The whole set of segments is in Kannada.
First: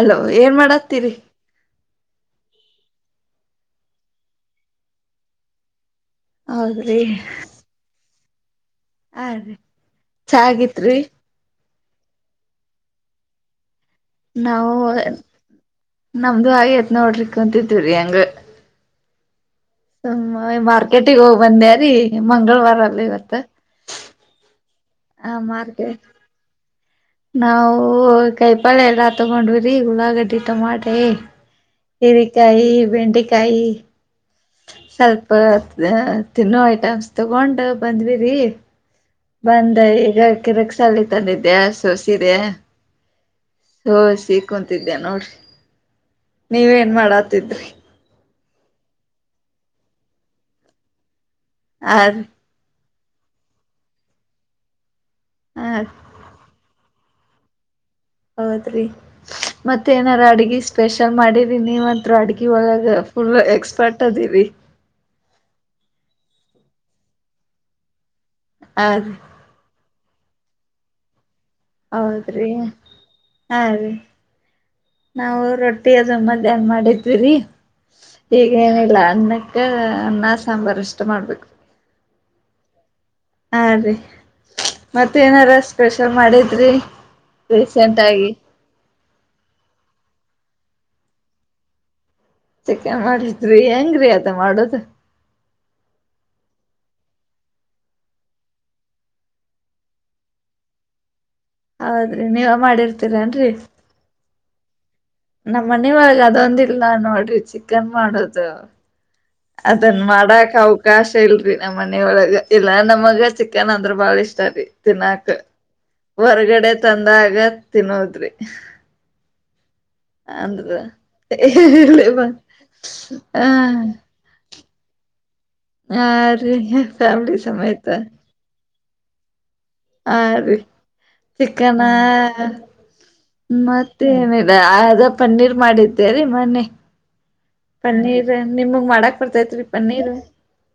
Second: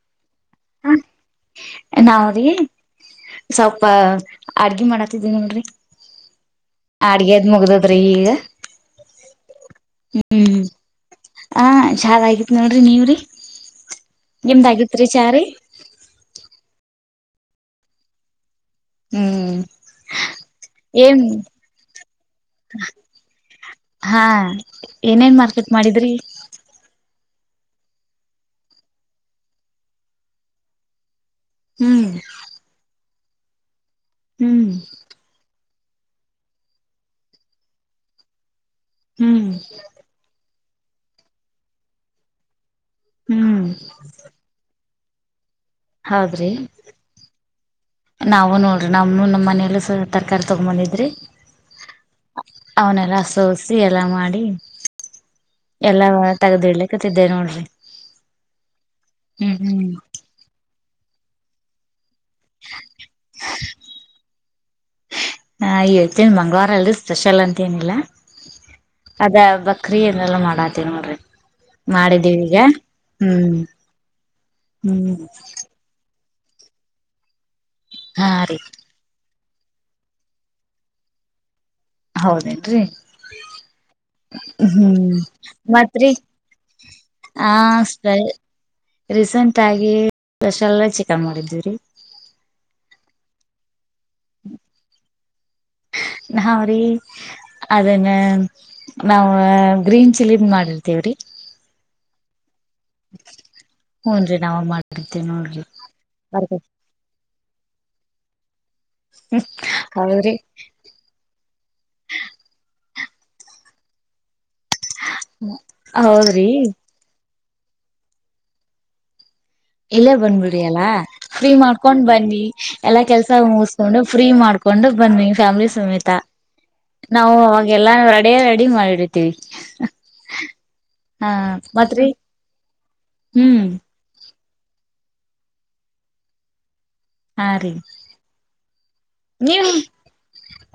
ಅಲೋ ಏನ್ ಮಾಡತ್ತೀರಿ. ನಾವ್ರೀ ಸ್ವಲ್ಪ ಅಡುಗೆ ಮಾಡತಿದೀ ನೋಡ್ರಿ. ಹೌದ್ರಿ ಅಡಿಗೆದು ಮುಗಿದಿದ್ರಿ ಈಗ. ಹ ರೀ ಚಾ ಆಗಿತ್ರಿ. ಚಾ ಆಗತ್ ನೋಡ್ರಿ ನೀವ್ರಿ. ನಿಮ್ದ್ ನಾವು ಆಗಿತ್ರಿ ಚಾರಿ ನಮ್ದು ಹಾಗಿತ್ತು. ನೋಡ್ರಿಕ್ ಕುಂತಿದ್ವಿರಿ ಹಂಗ ಹ್ಮ್ ಸುಮ್ಮ ಮಾರ್ಕೆಟಿಗೆ ಏನ್ ಹೋಗ್ ಬಂದ್ಯಾರಿೀ ಮಂಗಳವಾರಲ್ಲಿ ಇವತ್ತ. ಹಾ ಏನೇನ್ ಮಾರ್ಕೆಟ್ ಮಾಡಿದ್ರಿ. [inaudible] ನಾವು ಕೈ ಪಳೆ ಎಲ್ಲಾ ತಗೊಂಡ್ ವ್ರಿ ಉಳ್ಳಾಗಡ್ಡಿ ಟೊಮಾಟೆ. ಹ್ಮ್ ಹಿರಿಕಾಯಿ ಬೆಂಡೆಕಾಯಿ. ಹ್ಮ್ ಕಾಯಿ ಸ್ವಲ್ಪ ಅ ತಿನ್ನೋ ಐಟಮ್ಸ್ ತಗೊಂಡು ಬಂದ್ವಿರಿ. ಹ್ಮ್ ಬಂದ ಈಗ ಕಿರಕ್ಸ್ ಅಲ್ಲಿ ತಂದಿದ್ದೆ ಹಸ್ರು ಸೀರೆ. ಹ್ಮ್ ಸೊಸೆ ಕುಂತಿವ್ ಇದ ನೋಡ್ರಿ. ಹೌದ್ರಿ ನೀವೇನ್ ಮಾಡಾತಿದ್ರಿ. ನಾವು ನೋಡ್ರಿ ನಮ್ಮೂ ನಮ್ಮ್ ಮನೆಲ್ಲಿಸ ತರಕಾರಿ ತಗೊಂಬಂದಿದ್ರಿ. ಹಾ ರಿ ಅವ್ನೆಲ್ಲ ಸೋಸಿ ಎಲ್ಲ ಮಾಡಿ. ಹ ಎಲ್ಲ ಮಾತಾಡಿದ್ವಿ ಇಲ್ಲಿ. ಕೂತಿದ್ದೆ ನೋಡ್ರಿ ಹೌದ್ರಿ ಹ್ಮ್ ಹ್ಮ್ ಮತ್ತೆ ಏನಾರ ಅಡ್ಗಿ ಇಷ್ ಸ್ಪೆಷಲ್ ಮಾಡಿದ್ದೀನಿ ನೀವ ಹತ್ರ ಅಡ್ಗಿ ಒಳಗ ಫುಲ್ ಎಕ್ಸ್ಪರ್ಟ್ ಅದಿವ್ರೀ. ಹಾ ಈ ಹೇಳ್ತೇನಿ ಮಂಗ್ಳುವಾರ ಅಲ್ರೀ ಸ್ಪೆಷಲ್ ಅಂತ ಏನಿಲ್ಲಾ. ಹ ರೀ ಅದ ಬಕ್ರಿ ಎನ್ನಲ್ಲ ಮಾಡ್ ಅತು ನೋಡ್ರಿ ಮಾಡಿದ್ದೀವಿ ಹೌದ್ರಿ ಈಗ ಹ್ಮ್ ಹಾ ರೀ ಹ್ಮ್ ಅದ ಏನ್ ಮಾಡಿದ್ವು ರಿ. ಹಾ ರೀ ಈಗೇನಿಲ್ಲ ಅನ್ನಕ್ ಅನ್ನ ಸಾಂಬಾರ್ ಅಷ್ಟ ಮಾಡ್ಬೇಕು. ಹೌದೇನ್ರಿ ಹಾ ರೀ ಹ್ಮ್ ಮತ್ತ ಏನಾರ ಮತ್ರಿ ಸ್ಪೆಷಲ್ ಮಾಡಿದ್ರಿ ಆ ರೀಸೆಂಟ್ ಆಗಿ. ಸ್ಪಷಲ್ಲ ಚಿಕನ್ ಮಾಡಿಧ್ವಿರೀ. ಚಿಕ್ಕನ್ ಮಾಡಿದ್ರಿ ಹೆಂಗ್ರಿ. [unintelligible] ಮಾಡೋದು. ನಾವ್ರಿ ಅದನ್ನ ನಾವ್ ಗ್ರೀನ್ ಚಿಲ್ಲಿದ್ ಮಾಡಿರ್ತೇವ್ರಿ. ಹೌದ್ರಿ ನೀವು. ಮಾಡಿರ್ತೀರನ್ರಿ. ನವು ಮಾಡ್. ನಮ್ಮ್ ಮನಿ ಒಳಗ ಅದೊಂದ ಇಲ್ ನ ನೋಡ್ರಿ ಚಿಕನ್ ಮಾಡೋದ್. [unintelligible] ಅದನ್ ಹೌದ್ರಿ ಮಾಡಾಕ್ ಅವಕಾಶ ಇಲ್ರಿ ನಮ್ಮ್ ಮನೆಯೊಳಗ ಇಲ್ಲಾ ನಮಗ್. ಈಗ ಚಿಕನ್ ಅಂದ್ರೆ ಬಾಳ ಇಷ್ಟ ರೀ. ತಿನ್ನಾಕ ಹೌದ್ರಿ ಹೊರಗಡೆ ತಂದಾಗ. ತಿನ್ನೋದ್ರಿ. ಇಲ್ಲೇ ಬಂದ್ಬಿಡಿ ಅಂದ್ರ ಅಲ್ಲಾ ಫ್ರೀ ಮಾಡ್ಕೊಂಡ್ ಹೇಳಿ ಬ ಬನ್ನಿ ಎಲ್ಲಾ ಕೆಲ್ಸ ಹ ಮುಗಿಸಕೊಂಡು ಫ್ರೀ ಮಾಡ್ಕೊ ಕೊಂಡೋಗ್ ಬನ್ನಿ. ಫ್ಯಾಮಿಲಿ ಹಾ ಸಮೇತ ರೀ ನಾವು ಫ್ಯಾಮಿಲಿ ಸಮೇತ ಅವಾಗೆಲ್ಲ ರೆಡ ರೆಡಿ ಮಾಡಿ ಪ್ರೀತಿ. ಹ ರೀ ಚಿಕನ ಮತ್ರಿ ಹ್ಮ್ ಮತ್ತೇನಿಲ್ಲ್. ಅದ ಪನ್ನೀರ್ ಮಾಡಿದ್ದೇರಿ ಮೊನ್ನೆ. ಹಾ ರೀ ಪನ್ನೀರ್ ನಿಮಗ್ ಮಾಡಾಕ್ ನೀವ ಬರ್ತೈತ್ರಿ ಪನ್ನೀರ್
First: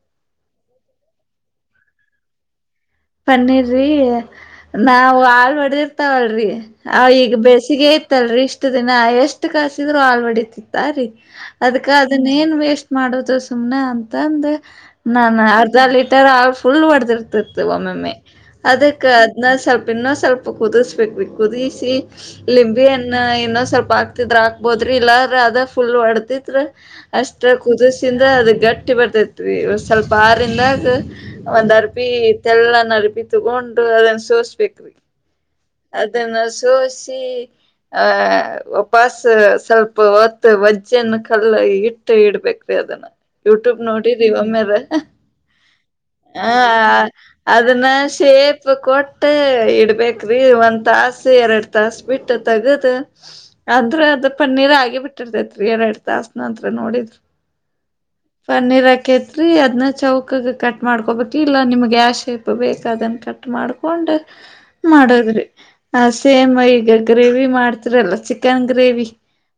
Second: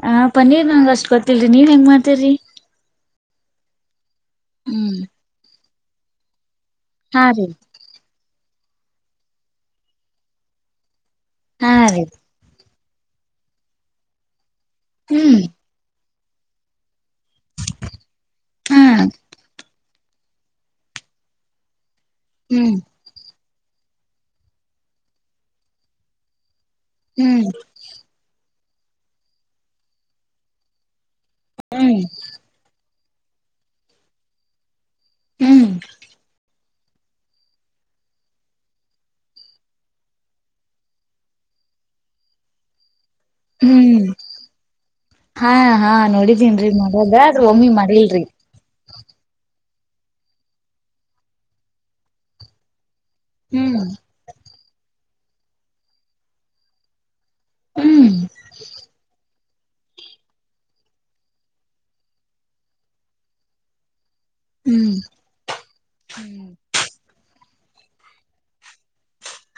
ಆ ಪನ್ನೀರ್ ನಂಗ ಅಷ್ಟ್ ಗೊತ್ತಿಲ್ರಿ ನೀವ ಹೆಂಗ್ ಮಾಡ್ ತಿರಿ. ಪನ್ನಿರ್ ರಿ. ನಾವು ಆಲ್ವಡೀರ್. ತಗಳ್ರಿ. ಹ ಹಾ ಈಗ ರೀ ಬೇಸಿಗೆಇತ್ತಲ್ರಿ ಇಷ್ಟ. ಇಷ್ಟುದಿನ ಎಷ್ಟು ಕಾಸಿದ್ರು ಹಲ್ವಾಡಿತಿತ್ತ ರೀ. ಹಾ ಅದಕ್ಕ ರೀ ಅದನೇನ್ ವೇಷ್ಟ. ಮಾಡೋದು ಸುಮ್ನೆ ಅಂತ ಅಂದ. ಹ್ಮ್ ನಾನಾ ಅರ್ಧ ಲೀ ಟರ್ ಹಾಲ್ ಫುಲ್ ಒಡ್ಡರ್. ತ ಒಮ್ಮೊಮ್ಮೆ ಹಾ ಅದಕ್ಕೆ ಅದನ್ನ ಸ್ವಲ್ಪ. ಇನ್ನ ಸ್ವಲ್ಪ ಕುದಿಸ್ಬೇಕ್ ರಿ ಕುದಿಸಿ. ಹ್ಮ್ ಲಿಂಬಿಯ್ಣ ಇನ್ನ. ಸ್ವಲ್ಪ ಆಕ್ತಿದ್ರ ಆಕ್ಬೋದ್ರಿ ಇಲ್ಲಾ ಅದ ಫುಲ್ ಹೊಡದಿದ್ದರೆ. ಹ್ಮ್ ಅಷ್ಟ ಕುದಸಿಂದ್ರ ಅದು ಗಟ್ಟಿ ಗಟ್ಟಿ ಬರ್ತೈತ್ರಿ ಸ್ವಲ್ಪ ಆರಿಂದಾಗ. ಒಂದ್ ಹ್ಮ್ ಅರ್ಪಿ. ನಡಪಿ ತಗೊಂಡು ಅದನ್ನ ಸೋಸ್ಬೇಕ್ರೀ ಹ್ಮ್ ಅದನ್ನ ಸೋಸಿ ಆಹ ಉಪಾಸ ಸ್ವಲ್ಪ ಹೊತ್ತು ವಜ್ಜನ್ ಕಲ್ಲ ಇಟ್ಟು ಇಡ್ಬೇಕ್ರೀ ಅದನ್ನ. ಯೂಟ್ಯೂಬ್ ಹ್ಮ್ ನೋಡಿರಿ ಒಮ್ಮ್ಯಾರ ಹಾ ಹಾ ಹ. ನೋಡಿದೀನ್ರಿ ಮಾಡೋದ ಆದ್ರ ಒಮ್ಮಿ ಅದನ್ನ ಮಾಡಿಲ್ರಿ ಶೇಪ್ ಕೊಟ್ಟ. ಬೇಕ್ರಿ ಒಂದ್ ತಾಸ ಎರಡು ತಾಸ ಬಿಟ್ಟು ತಗದು. ಹ್ಮ್ ಆದ್ರೆ ಅದ ಪನ್ನೀರ್ ಆಗಿ ಬಿಟ್ಟ. ಇಟ್ಟಿರ್ತೈತ್ರಿ ಎರಡು ತಾಸನ ಅಂತ್ರ ನೋಡಿದ್ರ. ಹ್ಮ್ ಪನ್ನಿರಾಕ್ಕೆತಿ. ರೀ ಅದನ್ನ ಚೌಕಾಗ ಕಟ್ ಮಾಡ್ಕೊಬೇಕ ಇಲ್ಲ ನಿಮ್ಗೆ ಯಾಶ್ ಶೇಪ್ ಬೇಕು ಅದನ್ನು ಕಟ್ ಮಾಡ್ಕೊಂಡ. ಹ್ಮ್ ಮಾಡದ್ರಿ ಆ ಸೇಮ ಈಗ. ಗ್ರೇವಿ ಮಾಡ್ತಿರಲ್ಲ ಚಿಕನ್ ಗ್ರೇವಿ.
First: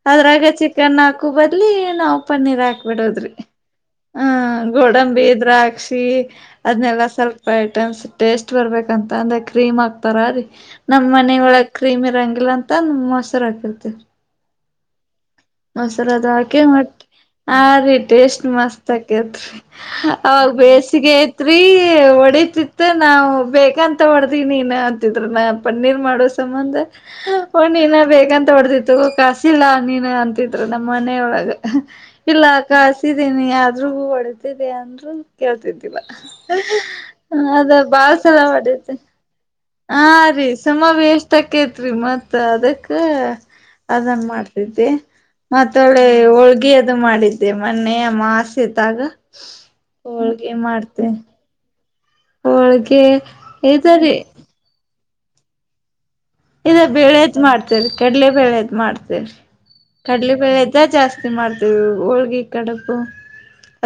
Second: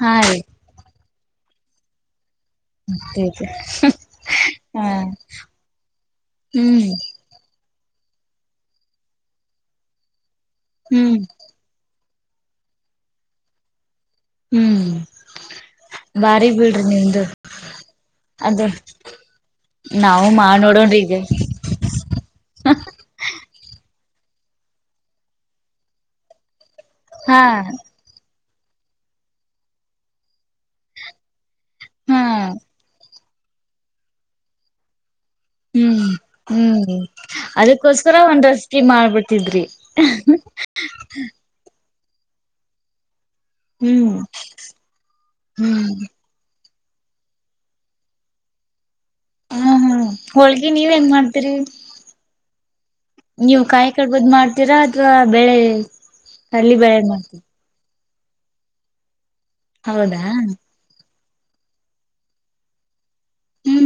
ಹಾ ರೀ ಅದ್ರಾಗ ಚಿಕನ್ ಹಾಕ್. ಹು ಬದಲಿ ಏ ನಾಕ್. ಪನ್ನೀರ್ ಹಾಕ್ಬಿಡದ್ರಿ ಹ ಹಾ ಗೋಡಂಬಿ ದ್ರಾಕ್ಸಿ ಹ್ಮ್ ಅದನ್ನೆಲ್ಲ ಸ್ವಲ್ಪ. ಐಟಮ್ಸ್ ಟೇಸ್ಟ್ ಬರ್ಬೇಕಂತ ಅಂದೆ ಕ್ರೀಮ್ ಹಾಕ್ತಾರ ರೀ. ನಮ್ಮ್ ಹ್ಮ್ ಮನೆ ಒಳ ಕ್ರೀಮ್ ರಂಗಿಲ್ಲ ಅಂತ ಮೊಸರು ಹಾಕಿರ್ತಿರಿ. ಹ್ಮ್ ಮೊಸರದ ಬಾರಿ ಹಾಕೆ ಬಿಡ್ರಿ ಮಟ್ಟ ನಿಮ್ದು ಆ ರಿ ಟೇಸ್ಟ್ ಅದು ಮಸ್ತ್ ಆಕೇತ್ರಿ ನಾವು ಅವಾಗ ಮಾಡ ನೋಡೋಣ್ರಿ ಬೇಸಿಗೆ ಈಗ ಐತ್ರಿ ಹೊಡತಿತ್ತ ನಾವು ಬೇಕ ತೊಡ್ದನಿ ಇನ ಅಂತಿದ್ರನ ಪನ್ನೀರ್ ಮಾಡೋ ಸಂಬಂಧ. ಹ ಹೋ ಹಾ ನೀನ್ನ ಬೇಕಂ ತಡ್ದಿತ್ತುು ಕಾಸಿಲ್ಲ ನೀನು ಅಂತ. ದ್ರ ನಮ್ಮ್ ಮನೆಯೊಳಗ. ಹ ಹಾ ಇಲ್ಲಖಾಸಿ. ನೀ ಯಾದ್ರೂಗೂ ಹೊಡದಿದೆ ಅಂದ್ರು. ಕೇಳ್ತಿದ್ದೀಲ್ಲ ಹ್ಮ್ ಹ್ಮ್ ಅದ ಬಾಳ ಅದಕ್ಕೋಸ್ಕರ ಸಲ ಒಂದ್ ರೆಸಿಪಿ ಮಾಡತೆ ಮಾಡ್ಬಿಟ್ಟಿದ್ರಿ ಹ ರೀ ಸುಮಾ ವೇಷ್ಟಾಕ ರಿ ಮತ್ತ ಅದಕ್ಕ. ಹ್ಮ್ ಅದನ್ ಮಾಡ್ತಿದ್ದೆ. ಮತ್ತ ಹ್ಮ್ ಒಳ್ಳೆ ಒಳೆ. ತಗಿಯ ಅದು ಮಾಡಿದ್ದೆ ಮನ್ನೆ ಯಮಾಸೆದಾಗ. ಹಾ ಹ್ಮ ಹೋಳ್ಗಿ ನೀವೇನ್ ಮಾಡ್ತಿರಿ. ಹೋಳಿಗೆ ಇದ್ದಾರೆ. ತ್ಲಾ ಬೇಳೆ. ಇದ ಬೇಳೆದ ಮಾಡ್ತೇರಿ. ಕಡಲೆಬೇಳೆದು ಮಾಡ್ತೇ ಹೌದಾ ಕಡಲಿ ಬೇಳೆದ ಜಾಸ್ತಿ. ಸ್ತಿ ಮಾಡ್ತೀವಿ ಹೋಳ್ಗಿ ಕಡಪು.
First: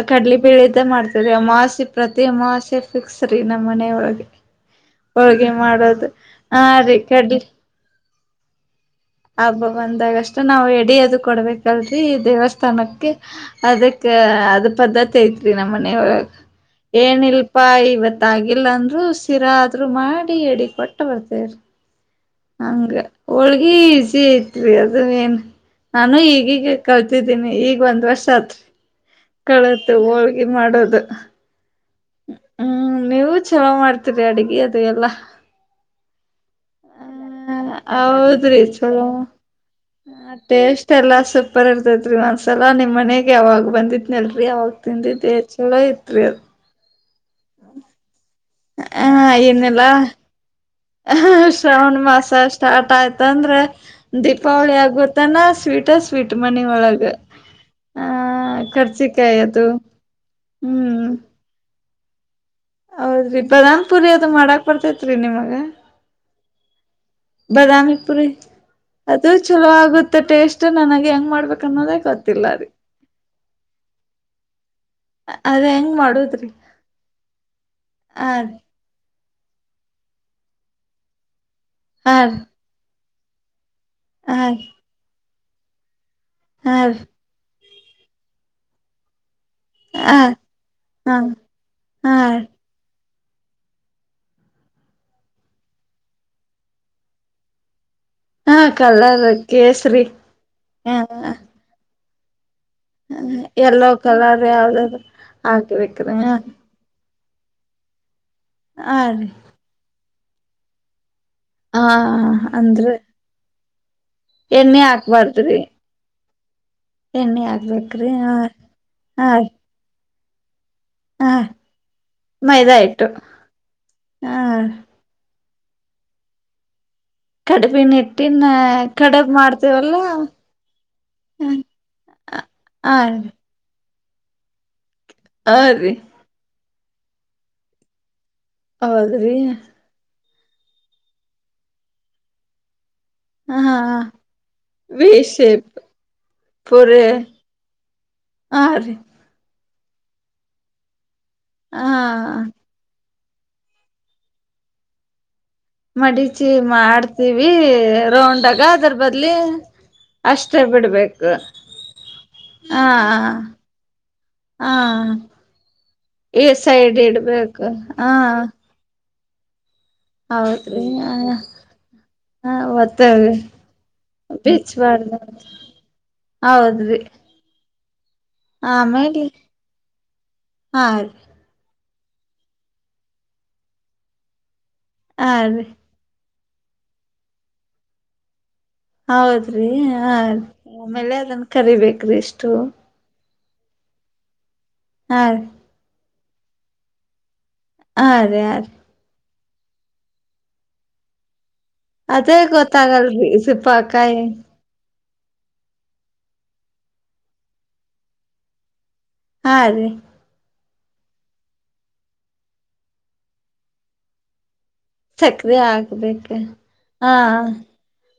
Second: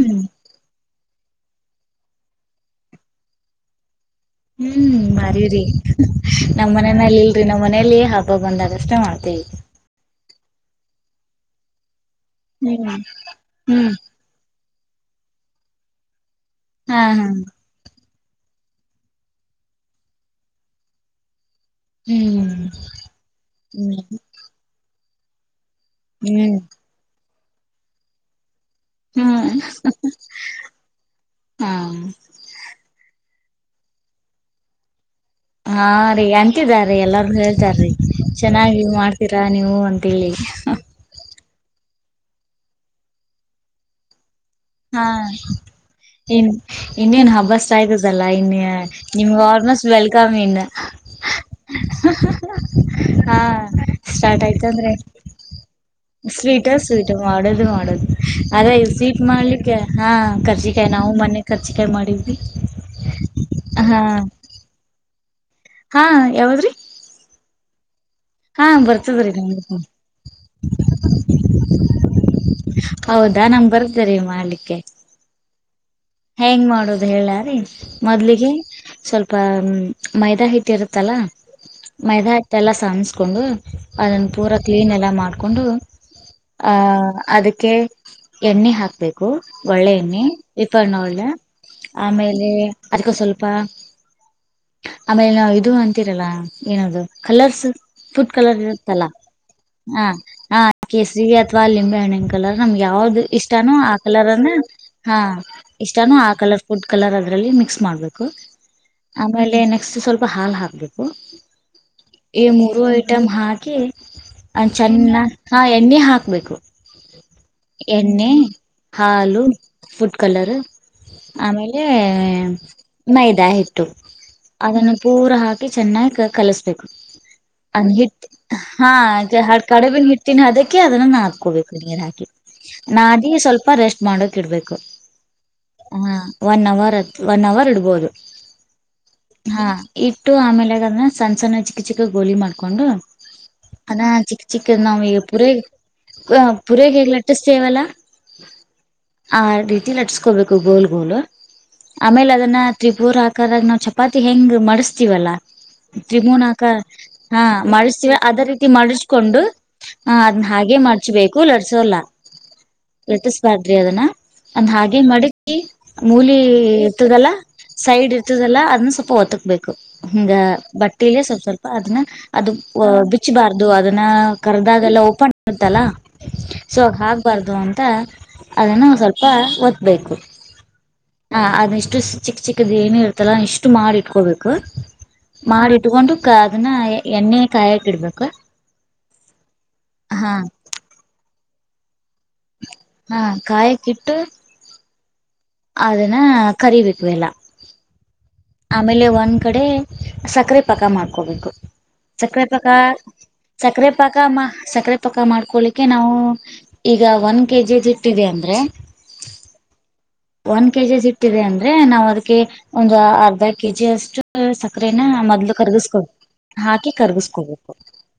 ಆ ಕಡ್ಲಿ ಪೀಳ್ದ ಮಾಡ್ತ. [unintelligible] ಆ ಮಾಸಿ ಪ್ರತಿ ಅಮಾಸೆ ಫಿಕ್ಸ್ ರೀ ನಮ್ಮ್ ಮನೆ ಒಳಗೆ. ಹ್ಮ್ ಮರಿರಿ ಹಾ ನಮ್ ರೀ ಮನೇನಲ್ಲಿ ಕಡ್ಲಿ ಇಲ್ರಿ ನಮ್. ಮನೆಯಲ್ಲಿ ಹಬ್ಬ ಬಂದಾಗ. ಹಬ್ಬ ಬಂದಾಗ ಅಷ್ಟ. ನಾ ಎಡಿ ಅದು ಕೊಡ್ಬೇಕಲ್. ರಿ ಹ್ಮ್ ದೇವಸ್ಥಾನಕ್ಕೆ ಹ್ಮ್ ಅದಕ್ಕೆ ಅದ. ಪದ್ಧತಿ ಐತ್ರಿ ನಮ್ಮ ಮನೆ ಒಳಗ. ಹಾ ಹಾ ಏನಿಲ್ಪಾ ಇವತ್. ತಾಗಿಲ್ಲ ಅಂದ್ರು ಸಿರ ಆದ್ರು ಮಾಡಿ ಎಡಿ ಕೊಟ್ಟ ಬರ್ತೇರಿ. ಹ್ಮ್ ಹಂಗ ಹೋಳ್ಗಿ ಹ್ಮ್ ಇಸಿ ಐತ್ರಿ ಅದ. ಅದೇನು ನಾನು ಹ್ಮ್ ಈಗಗ ಕಲ್ತಿದ್ದ. ನಿ ಈಗ ಒಂದ್ ವರ್ಷ ಆತ್. ಹ್ಮ್ ಕಳತು ಹೋಳ್ಗಿ ಮಾಡೋದು. ಹ್ಮ್ [inaudible] ನೀವು ಚಲೋ ಮಾಡ್ತೀರಿ ಅಡಗೆ ಅದು ಎಲ್ಲ. ಹಾ ರೀ ಅಂತಿದಾರೀ ಎಲ್ಲಾರ ಹೇಳ್ತಾರೀ ಹ ಹೌದ್ರಿ ಚೆನ್ನಾಗಿ ಚಲೋ ಮಾಡ್ತೀರಾ ನೀವು ಅಂತ ಹೇಳಿ. ಪರ್ ಇರ್ತೈತ್ ರೀ ಒಂದ್ಸಲ ನಿಮ್ಮ್ ಮನೆಗೆ ಯಾವಾಗ ಬಂದಿತ್ನಲ್ ರಿ. ಎ ಹಾ ಆ್ತತಿಂದಿದ್ನ್ದೇ ಚಲೋ ಇತ್ರಿ ಅದು. ಇನ್ನೇನ್ ಹಬ್ಬ [unintelligible] [unintelligible] ಹ ಆಲ್ ಏನೆಲ್ಲ ಮೋಸ್ಟ್ ವೆಲ್ ಕಮ್ ಇನ್ನ ಶ್ರಾವಣ ಮಾಸ ಸ್ಟಾರ್ಟ್ ಹ ಹ ಆಯ್ತಂದ್ರ ಸ್ಟಾರ್ಟ್ ದೀಪಾವಳಿ ಅಯ್ತಂದ್ರೆ ಆಗೋತನ ಸ್ವೀಟ ಮನಿ ಸ್ವೀಟ್ ಸ್ವೀಟ್ ಒಳಗ ಮಾಡದು ಆ ಮಾಡದು ಅದು ಇಲ್ಲಿ ಸ್ವೀಟ್ ಕರ್ಚಿಕಾಯಿ ಮಾಡ್ಲಿಕ್. ಅದು ಹಾ ಕರ್ಚಿ ಕಾಯಿ ನವ್ ಹ್ಮ್ ಹ ಮನ್ನೆ ಕರ್ಚ [unintelligible] ಮಾಡಿದ್ವಿ. ಹೌದ್ರಿ ಹಾ ಬಾದಾಮ್ಪುರಿ ಅದ್ ಮಾಡಕ್ ಬರ್ತೇತಿ. ತ್ರಿ ನಿಮಗ. ಹಾ ಯಾವದ್ರಿ. ಬದಾಮಿ. ಹಾ ಅದು ಬರ್ತದ್ರಿ ಚಲೋ ನಮ್ಗ ಆಗುತ್ತ ಟೇಸ್ಟ್ ನನಗೆ ಹೆಂಗ್ ಮಾಡ್ಬೇಕ ಅನ್ನೋದೇ ಗೊತ್ತಿಲ್ಲರಿ ಹೌದಾ ನಮ್ಗ್ ಬರ್ತರಿ ಮಾಡ್ಲಿಕ್ಕೆ ಅಧೆಂಗ್. ಹೆಂಗ್ ಮಾಡೋದ್ ಹೇಳ್ಲಾರಿ ಆ ಮೊದ್ಲಿಗೆ ಸ್ವಲ್ಪ. ಸಪ ಮೈದಾ ಹಿಟ್ಟ ಇರುತ್ತಲ್ಲಾ. ಆ ಮೈದಾಹಿಟ್ ಎಲ್ಲ ಸಾಂಸ್. ಕೊಂಡು. ಅದನ್ನ ಆ ಪೂರ ಕ್ಲೀನ್ ಎಲ್ಲ ಮಾಡ ಕೊಂಡು ಹ ಆ ಅದಕ್ಕೆ. ಎಣ್ಣಿ ಹಾಕ್ಬೇಕು. ಹ ಒಳ್ಳೇನಿ. ಹ ಪ್ಪ್ಣಳ್ಳ ಹ ಆಮೇಲೆ. ಅದಕ್ಕ ಸ್ವಲ್ಪ ಆಮೇಲೆ ನಾ ಇದು ಅಂತೀರಲ್ಲ ಏನದು ಕಲರ್ಸ್. ಫುಡ್ ಹ ಕಲರ್ ಇರುತ್ತಲ್ಲ ಕಲರ್ ಕೇಸರಿ ಹ ಹ ಕೇಸರಿಗೆ ಅಥವಾ ಲಿಂಬೆ ಹಣ್ಣೆ. ಕಲ ನಮ್ಗೆ ಯಾವ್ದ ಇಷ್ಟಾನೂ ಎಲ್ಲೋ ಹಾ ಕಲರ್ ಕಲರನ್ನೆ ಯಾವ್ದಾದ್ರು ಹಾ. ಇಷ್ಟಾನು ಹಾಕ್ಬೇಕ್ರಿ ಹ ಆ ಕಲರ್ ಫುಡ್ ಕಲರ್ ಲರ್ ಅದ್ರಲ್ಲಿ ಮಿಕ್ಸ್ ಮಾಡ್ಬೇಕು. ಹ ಕು ರೀ ಆಮೇಲೆ ನೆಕ್ಸ್ಟ್ ಸ್ವಲ್ಪ್ ಲ್ಪ ಹಾಲ್ ಹಾಕ್ಬೇಕು. ಹ ಈ ಮೂರು ಅಂದ್ರೆ ಐಟಮ್ ಹಾಕ್ ಕ್ಕೆ ಅ ಎಣ್ಣೆ ಚನ್ನ ಹಾಕ್ಬಾರ್ದ್ರಿ ಹಾ ಎಣ್ಣೆ ಹಾಕ್ ಬೇಕು. ಎಣ್ಣೆ ಆಗ್ಬೇಕ್ರಿ ಹ ಹ. ಹಾಲು ಫುಡ್ ಕಲರ್. ಹ ಆಮೇಲೆ ಮೈದಾ ಹಿಟ್ಟು ಮೈದಾ ಹಿಟ್ಟು ಹ ಅದನ್ನ ಪೂರ ಹಾಕ್ ಕಿ ಚೆನ್ನಾಗಿ ಕಲಸ್ಬೇಕು. ಅದ್ ಕಡಬಿನ ಹಿಟ್ಟ್ ಹಿಟ್ಟಿನ ಕಡಬ್ ಹಾ ಮಾಡ್ತೇವಲ್ಲ ಕಡಬಿನ ಹಿಟ್ಟನ ಹದಕ್ಕೆ ಅದನ್ನ ಹ ನಾದಕೋಬೇಕು ನೀರು ಹಾಕಿ ನಾದಿ ಸ್ವಲ್ಪ ರೆಸ್ಟ್ ಮಾಡೋಕ್ ಇಡ್ಬೇಕು. ಹ ರೀ ಹಾ ಒನ್ ಅವರ್. ತ್ ಒನ್ನವರ್ ಇಡ್ಬೋದು. ಹೌದ್ರಿ. ಟ್ಟು ಆಮೇಲೆದನ್ನ ಸಣ್ಣ ಸಣ್ಣ ಚಿಕ್ಕ ಚಿಕ್ಕ ಗೋಲಿ ಮಾಡ್ಕೊಂಡು ಹ ಅದ ಚಿಕ್ಕ ಚಿಕ್ಕನ್ ನಾವು ವಿ ಈಗ ಪೂರಿ ಶೇಪ್ ಪೂರಿ ಪೂರಿಗೀಗ್ಲಟ್ಸ್ತೀವಲ್ಲ ಹ ರೀ ಆ [inaudible] ಕೋಬೇಕು ಗೋಲ್ಗೋಲು. ಆಮೇಲೆ ಹ ಅದನ್ನ ತ್ರಿಪುರ ಹ ಕರಾಗ ನಾವು ಚಪಾತಿ ಹೆಂಗ್ ಮಾಡಸ್ತೀವಲ್ಲಾ ಮಡಿಚಿ ತ್ರಿಮೂನಾಕಾರ ಹಾ ಮಾಡ್ತೀವಿ ಮಡ್ಸ್ತೀವಿ ಅದ ರೌಂಡಾಗ ರೀತಿ ಅದ್ರ ಬದ್ಲಿ ಮಡಚ್ಕೊಂಡು ಹ ಅದನ್ನ ಅಷ್ಟೇ ಹಾಗೆ ಬಿಡ್ಬೇಕು ಮಡಚ್ಬೇಕು ಲಟ್ಸೋಲ್ಲ ಹಾ ಲಟ್ಟಿಸಬಾರ್ದಿ ಅದನ್ನ ಅದ್ ಹಾ ಹಾಗೆ ಈಗ ಮಡಕಿ ಮೂಲಿ ಈ ಸೈಡ್ ಇರ್ತದಲ್ಲ ಇಡ್ಬೇಕು ಹಾ ಸೈಡ್ ಇರ್ತದಲ್ಲಾ ಅದನ್ನ ಸ್ವಲ್ಪ ಒತ್ ಹಿಂಗ ಹೌದ್ರಿ ಹ ಬಟ್ಟೇಲಿ ಸ್ವಲ್ಪ್ ಸ್ವಲ್ಪ ಅದನ್ನ ಅದು ಹಾ ಒತ್ತೇವ್ರಿ ಬಿಚ್ಚಬಾರ್ದು ಅದನ್ನ ಕರ್ದಾಗೆಲ್ಲ ಬಿಚ್ಬಾರ್ದ ಓಪನ್ ಮಾಡತ್ತಲ್ಲ ಸೊ ಹೌದ್ರಿ ಹಾಗ್ಬಾರ್ದು ಅ ತ್ತ ಅದನ್ನ ಒಂದ್ ಸ್ವಲ್ಪ ಆಮೇಲೆ ಒತ್ತ್ ಬೇಕು ಹಾ ರೀ ಹ ಅದಿಷ್ಟ್ ಇಷ್ ಚಿಕ್ ಚಿಕ್ಕುದು ಏನ್ ಇರುತ್ತಲ್ಲ ಇಷ್ಟು ಮಾಡ್ ಇಟ್ಕೋಬೇಕು. ಹಾ ರೀ ಮಾಡ್ ಇಟ್ಟುಕೊಂಡು ಕ್ಕ ಅದನ್ನ ಎಣ್ಣೆ ಕಾಯಕ ಇಡ್ಬೇಕು. ಹೌದ್ರಿ ಆ ಹಾ ಆಮೇಲೆ ಅದನ್. ಕರಿಬೇಕ್. ಗ್ರೀಷ್ಟು. ಕಾಯಕ್ಕಿಟ್ಟು. ಹಾ ಅದನ್ನ ಕರಿಬೇಕಕ್ವೆಲ್ಲ. ಹ ಆಮೇಲೆ ಒಂದ್. ಕಡೆ ಸಕ್ಕರೆ ಪಾಕ್ಕ ಮಾಡ್ಕೋಬೇಕು. ಅದೇ ಸಕ್ಕರೆ ಪಾಕ ಗೊತ್ತಾಗಲ್ರಿ ಸಿುಪ್ಪಕಾಯಿ. ಪಕ್ಕ ಮಾಡ್ಕೊಳಿಕ್ಕೆ ನಾವು ಈಗ ಒಂದ್ ಕೆಜಿ ಇಟ್ಟಿವವಿ ಅಂದ್ರೆ. ಹಾ ರೀ ಒನ್ ಕೆಜಿಸ್ ಇಟ್ಟಿದೆ ಅಂದ್ರೆ ನಾವು ಅದಕ್ಕೆ ಒಂದು ಆರ್. ಅ ಕೆ ಜಿ ಅಷ್ಟು ಸಾಕ್. ಸಕ್ರೆನ ಮೊದ್ಲು ಸಕ್ರೆ ಕರ್ಗಿಸಕೊ ಹಾಕ್ಬೇಕ ಹಾಕಿ ಹಾ ಕರ್ಗಿಸ್ಕೋಬೇಕು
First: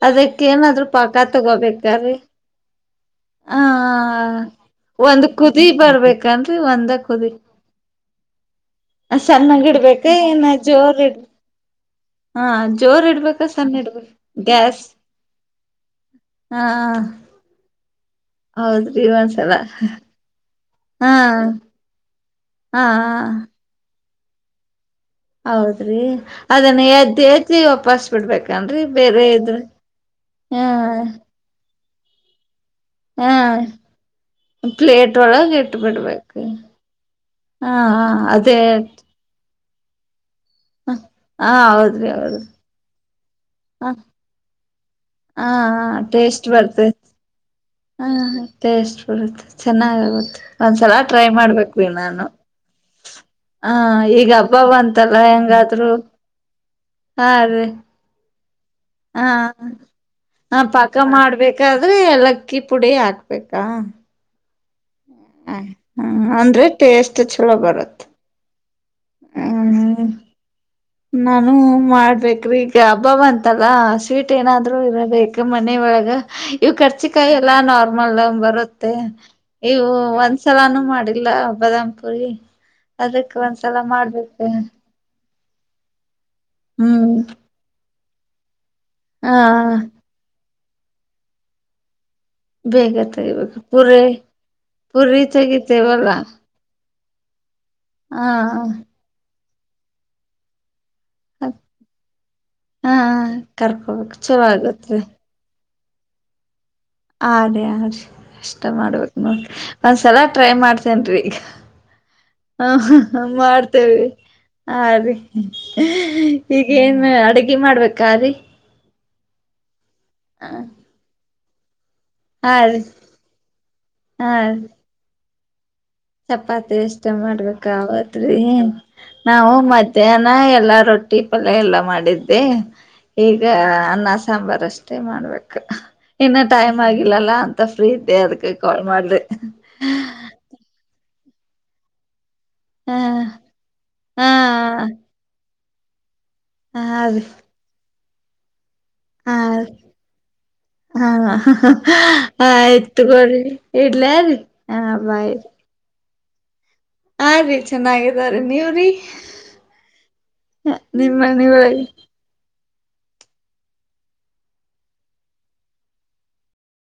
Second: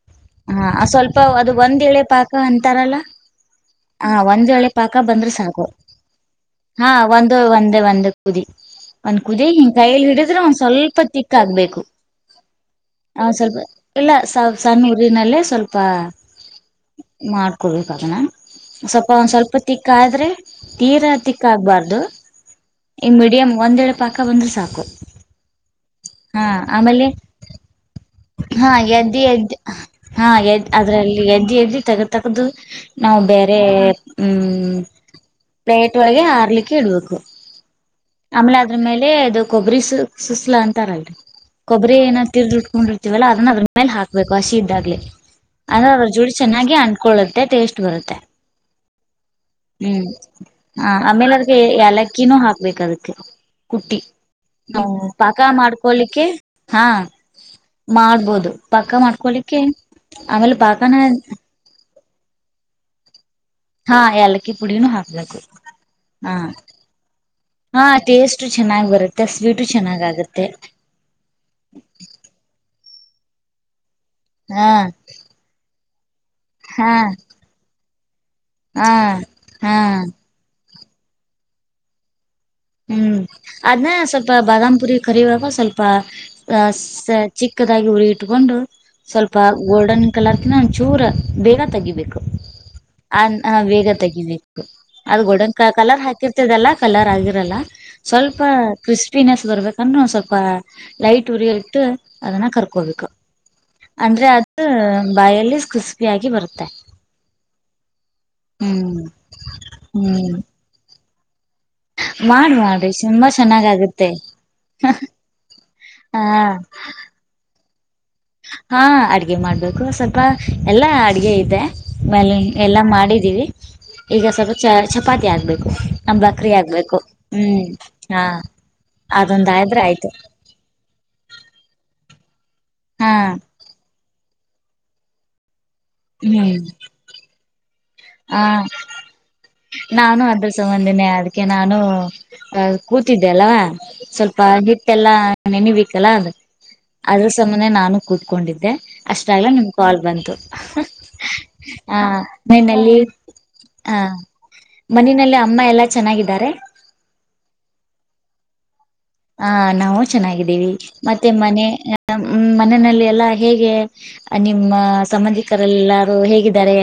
ಅದಕ್ಕ ಹ ಏನಾದ್ರು ಪಾಕ ಸ್ವಲ್ಪ ಅದು ಒಂದ್ ಎಳೆ ತಗೋಬೇಕ್ರೀ ಪಾಕ ಅಂತಾರಲ್ಲ ಆ ಹ ಒಂದ ಎಳೆ ಪಾಕ ಒಂದ್ ಬಂದ್ರೆ ಸಾಕು ಕುದಿ ಬರ್ಬೇಕನ್ರಿ ಹಾ ಒಂದು ಒಂದೇ ಒಂದ್. ಕುದಿ ಹಾ ಸನಾಗ್ ಇಡ್ಬೇಕ್. ಹಡಿದ್ರೆ ಒಂದ್ ಸ್ವಲ್ಪ ತಿಕ್ಕ ಆಗಬೇಕು ಹಾ ಜೋರ್ ಅ ಇಡ್ಬೇಕ ಸ್ವಲ್ಪ ಸಣ್ಣ ಇಡ್ಬೇಕ ಇಲ್ಲ ಸೋಪ್ ಗ್ಯಾಸ್ ಸಣ್ಣ ಊರಿನಲ್ಲೇ ಸ್ವಲ್ಪ ಹಾ ಮಾಡ್ಕೊಬೇಕು. ಓಕೆ ನಾ ಹೌದ್ರಿ ಸ್ವಲ್ಪ ಒಂದ್ ಒಂದ್ಸಲ ಸ್ವಲ್ಪ ತಿಕ್ ಆದ್ರೆ ತೀರಾ ಹಾ ತಿಕ್ ಆಗಬಾರ್ದು ಹಾ ಈ ಮೀಡಿಯಂ ಒಂದ ಎಲ್. ಪಾಕ ಬಂದ್ರರೆ ಸಾಕು. ಹೌದ್ರಿ ಹಾ ಅದನ್ನ ಆಮೇಲೆ ಎದಿ ಎದಿ ವಾಪಸ್ ಹಾ ಬಿಡ್ಬೇಕನ್ರಿ ಎದ್ದಿ ಬೇರೆ ಇದ್ರ ಎದ್ದಿ ಹಾ ಹ. ಎದ್ ಅದ್ರಲ್ಲಿ ಎದ್ದಿ ಎದ್ದಿ ತಗದ್ ತಗದು. ನಾವು ಬೇರೆ ಹ್ಮ್ ಪ್ಲೇಟ್ ಒಳಗ ಪ್ಲೇಟ್ ಒಳಗೆ ಇಟ್ಬಿಡ್ಬೇಕು ಆರ್ಲಿಕ್ಕೆ ಇಡ್ಬೇಕು. ಹಾ ಆಮೇಲೆ ಅದೇ ಅದ್ರ ಮೇಲೆ ಅದು. ಕೊಬ್ರಿ ಸು. ಸುಸ್ಲಾ ಅಂತಾರಲ್ರಿ ಹಾ ಕೊಬ್ಬರಿ ಹೌದ್ರಿ ಏನ್ ಹೌದ್ರಿ ತಿರ್ ಉಟ್ಕೊಂಡ್. ಜಗನ [unintelligible] ಅದ್ರ ಹ ಮೇಲೆ ಹಾಕ್ಬೇಕು ಹಸಿ ಇದಾಗ್ಲಿ ಹ ಅಂದ್ರೆ ಅದ್ರ ಜೋಡಿ ಟೇಸ್ಟ್ ಚೆನ್ನಾಗಿ ಬರ್ತೇತಿ ಅಂದಕೊಳ್ಳುತ್ತೆ ಟೇಸ್ಟ್ ಬರುತ್ತೆ ಹ ಟೇಸ್ಟ್ ಬರುತ್ತೆ ಹ್ಮ್ ಚೆನ್ನಾಗಾಗುತ್ತೆ ಒಂದ್ಸಲ ಟ್ರೈ ಆಮೇಲೆ ಅದಕೆ ಮಾಡ್ಬೇಕ್ರಿ ನಾನು ಯಲಕ್ಕಿನೂ ಹಾಕ್ಬೇಕಾಗತ್. ಹ ಕುಟ್ಟಿ ಈಗ ಹಬ್ಬ ನಾವು ಬಂತಲ್ಲ ಪಾಕ ಹೆಂಗಾದ್ರು ಮಾಡ್ಕೊಳ್ಳಿಕ್ಕೆ ಹಾ ಮಾಡ್ಬೋದು. ಪಾಕ ಹ ಮಾಡ್ಕೊಳಿಕ್ಕೆ ಆಮೇಲೆ ಬಾಕಾನೆ ಆದ್ರೆ ಯಾಲಕ್ಕಿ ಪುಡಿ ಹಾಕ್ ಬೇಕಾ. ಈ ಏಲಕ್ಕಿ ಕುುಡಿು ಹಾ ಹಾಕ್ಬೇಕು ಹ್ಮ ಹಾ ಹ್ಮ ಅಂದ್ರೆ ಟೇಸ್ಟ್ ಚೊಲೋ ಬರುತ್ತ. ಚೆನ್ನಾಗಿ [unintelligible] ಸ್ವೀಟು ಚೆನಾಗಾಗತ್ತೆ. ನಾನು ಮಾಡಬೇಕ್ರೀ. ಗ ಹಬ್ಬಾ ಬಂತಲ್ಲ. ಸ್ವೀಟ್ ಹಾ ಏನಾದ್ರು ಇರಬೇಕ ಮನೆೆಯ ಒಳಗ್ ಇವು ಹಾ ಕರ್ಚಿಕಾಯಿ ಎಲ್ಲಾ ನಾರ್ಮ್ ಮಲ್ಲ. ಬರುತ್ತೆ ಹಾ ಇವು ಹಾ ಒಂದ್ಸಲಾನು ಮಾಡಿಲ್ಲ ಬದಾಮ್ ಪುರಿ. ಹ್ಮ್ ಅದಕ್ ಒಂದ್ಸಲ ಅದ್ನ ಸ್ವಲ್ಪ ಮಾಡ್ಬೇಕು ಬಾದಾಮ್ ಪುರಿ ಕರಿವಾ ಸ್ವಲ್ಪ. ಅ ಸ್ಸ ಹ್ಮ್ ಚಿಕ್ಕದಾಗಿ ಉರಿ ತುಗೊಂಡು ಹ ಸ್ವಲ್ಪ ಗೋಲ್ಡನ್ ಕಲರ್ ನಾ ಒಂದ್ ಚೂರ್ ಬೇಗ ತೆಗಿಬೇಕು. ಬೇಗ ಅ ತೆಗಿಬೇಕು ಬೇಗ ಪುರಿ ತೆಗಿಬೇಕು ಅದು ಪುರಿ ಗೋಲ್ಡನ್ ಕಲರ್ ತೆಗಿತೇವಲ್ಲ ಹಾಕಿರ್ತದಲ್ಲ ಕಲರ್ ಆಗಿರ್ ರಲ್ಲ. ಹ ಸ್ವಲ್ಪ ಕ್ರಿಸ್ಪಿನೆಸ್ ಬರ್ಬೇಕಂದ್ರೆ ಸ್ವಲ್ಪ ಲೈಟ್ ಉರಿಯಿಟ್ಟು ಅದನ್ನ ಹ ಕರ್ಕೋಬೇಕು ಕರ್ಕೋಬೇಕು ಅಂದ್ರೆ ಚಲೋ ಅದ ಆಗತ್ರಿ ಬಾಯಲ್ಲಿ ಕ್ರಿಸ್ ಪ್ಯಾಗಿ ಬರುತ್ತೆ. ಹಾ ರಿ ಹಾ ರಿ ಅಷ್ಟ ಹ್ಮ್ ಮಾಡ್ಬೇಕ್ ಒಂದ್ಸಲ ಹ್ಮ್ ಟ್ರೈ ಮಾಡ್ತೇನ್ರಿ. ಮಾಡ್ [inaudible] ಹ ಮಾಡ್ರಿ ಹ ತುಂಬಾ ಮಾಡ್ತೇವೆ ಚೆನ್ನಾಗಾಗುತ್ತೆ ಆ ರೀ ಹಿ ಹಾ ಈಗೇನ್ ಅಡಿಗೆ ಮಾಡ್ಬೇ ಹಾ ಅಡ್ [unintelligible] ಮಾಡ್ಬೇಕು. ಸ್ವಲ್ಪ ಎಲ್ಲಾ ಅಡಿಗೆ. [unintelligible] ಒಲೆ ಹಾ ಎಲ್ಲ ರೀ ಮಾಡಿದೀವಿ ಈಗ ಹಾ ಸ್ವಲ್ಪ ಚ ಚಪಾ ಆಗಬೇಕು. ಚಪಾತಿ ಎಷ್ಟ ಮಾಡಬೇಕ ಹಾ ರಾತ್ರಿ ಅದೊಂದ ನಾವು ಆದ್ರೆ ಆಯ್ತು ಮಧ್ಯಾಹ್ನ ಎಲ್ಲಾ ರೊಟ್ಟಿ ಪಲ್ಯ ಎಲ್ಲಾ ಮಾಡಿದ್. ಹಾ ಈಗ ಅನ್ನ ಸಾ ಸಾಂಬಾರಷ್ಟೇ ಮಾಡ್ಬೇಕು. ಇನ್ನ ಹ್ಮ್ ಟೈಮ್ ಆಗಿಲ್ಲಲ್ಲ. ಮತ್ತ ಫ್ರೀ ಇದ್ದೆ ಹ ಅದಕ್ಕೆ ಕಾಲ್ ಮಾಡ್ದೆ. ಕ್ಕೆ ನಾನು. ಅ ಹ ಕೂತಿದ್ದೆ ಅಲ್ಲ ಸ್ವಲ್ಪ ಹಾ ಹಿಟ್ಟೆಲ್ಲಾ. ನೆನಿಬೇಕಲಾ ಅದು. ಹ ಅದ್ರ ಸಮನೆ ನಾನು. ಕುೂತ್ಕೊಂಡಿದ್ದೆ. ಅಷ್ಟರಲ್ಲ ಹ ನಿಮ ಕಾಲ್ ಬಂತು. ತ್ತೋರಿ ಹ ಇಡ್ಲಾ ರಿ ಹ ಬಾಯ್. ಮನೆಯಲ್ಲಿ ಅಮ್ಮ ಎಲ್ಲಾ ಚೆನ್ನಾಗಿದ್ದಾರೆ. ಆ ರೀ ಚೆನ್ನಾಗಿದಾರೆ ನೀವ್ರಿ. ಹ ನಾವು ಚೆನ್ನಾಗಿದ್ದೀವಿ ನಿಮ್ಮ ಮತ್ತೆ ಮನಿ ಮನೆ ಒಳಗ ಮನೆನಲ್ಲಿ. ಎಲ್ಲ ಹೇಗೆ ನಿಮ್ಮ ಸಂಬಂಧಿಕರೆಲ್ಲರು ಹೇಗಿದರೆ.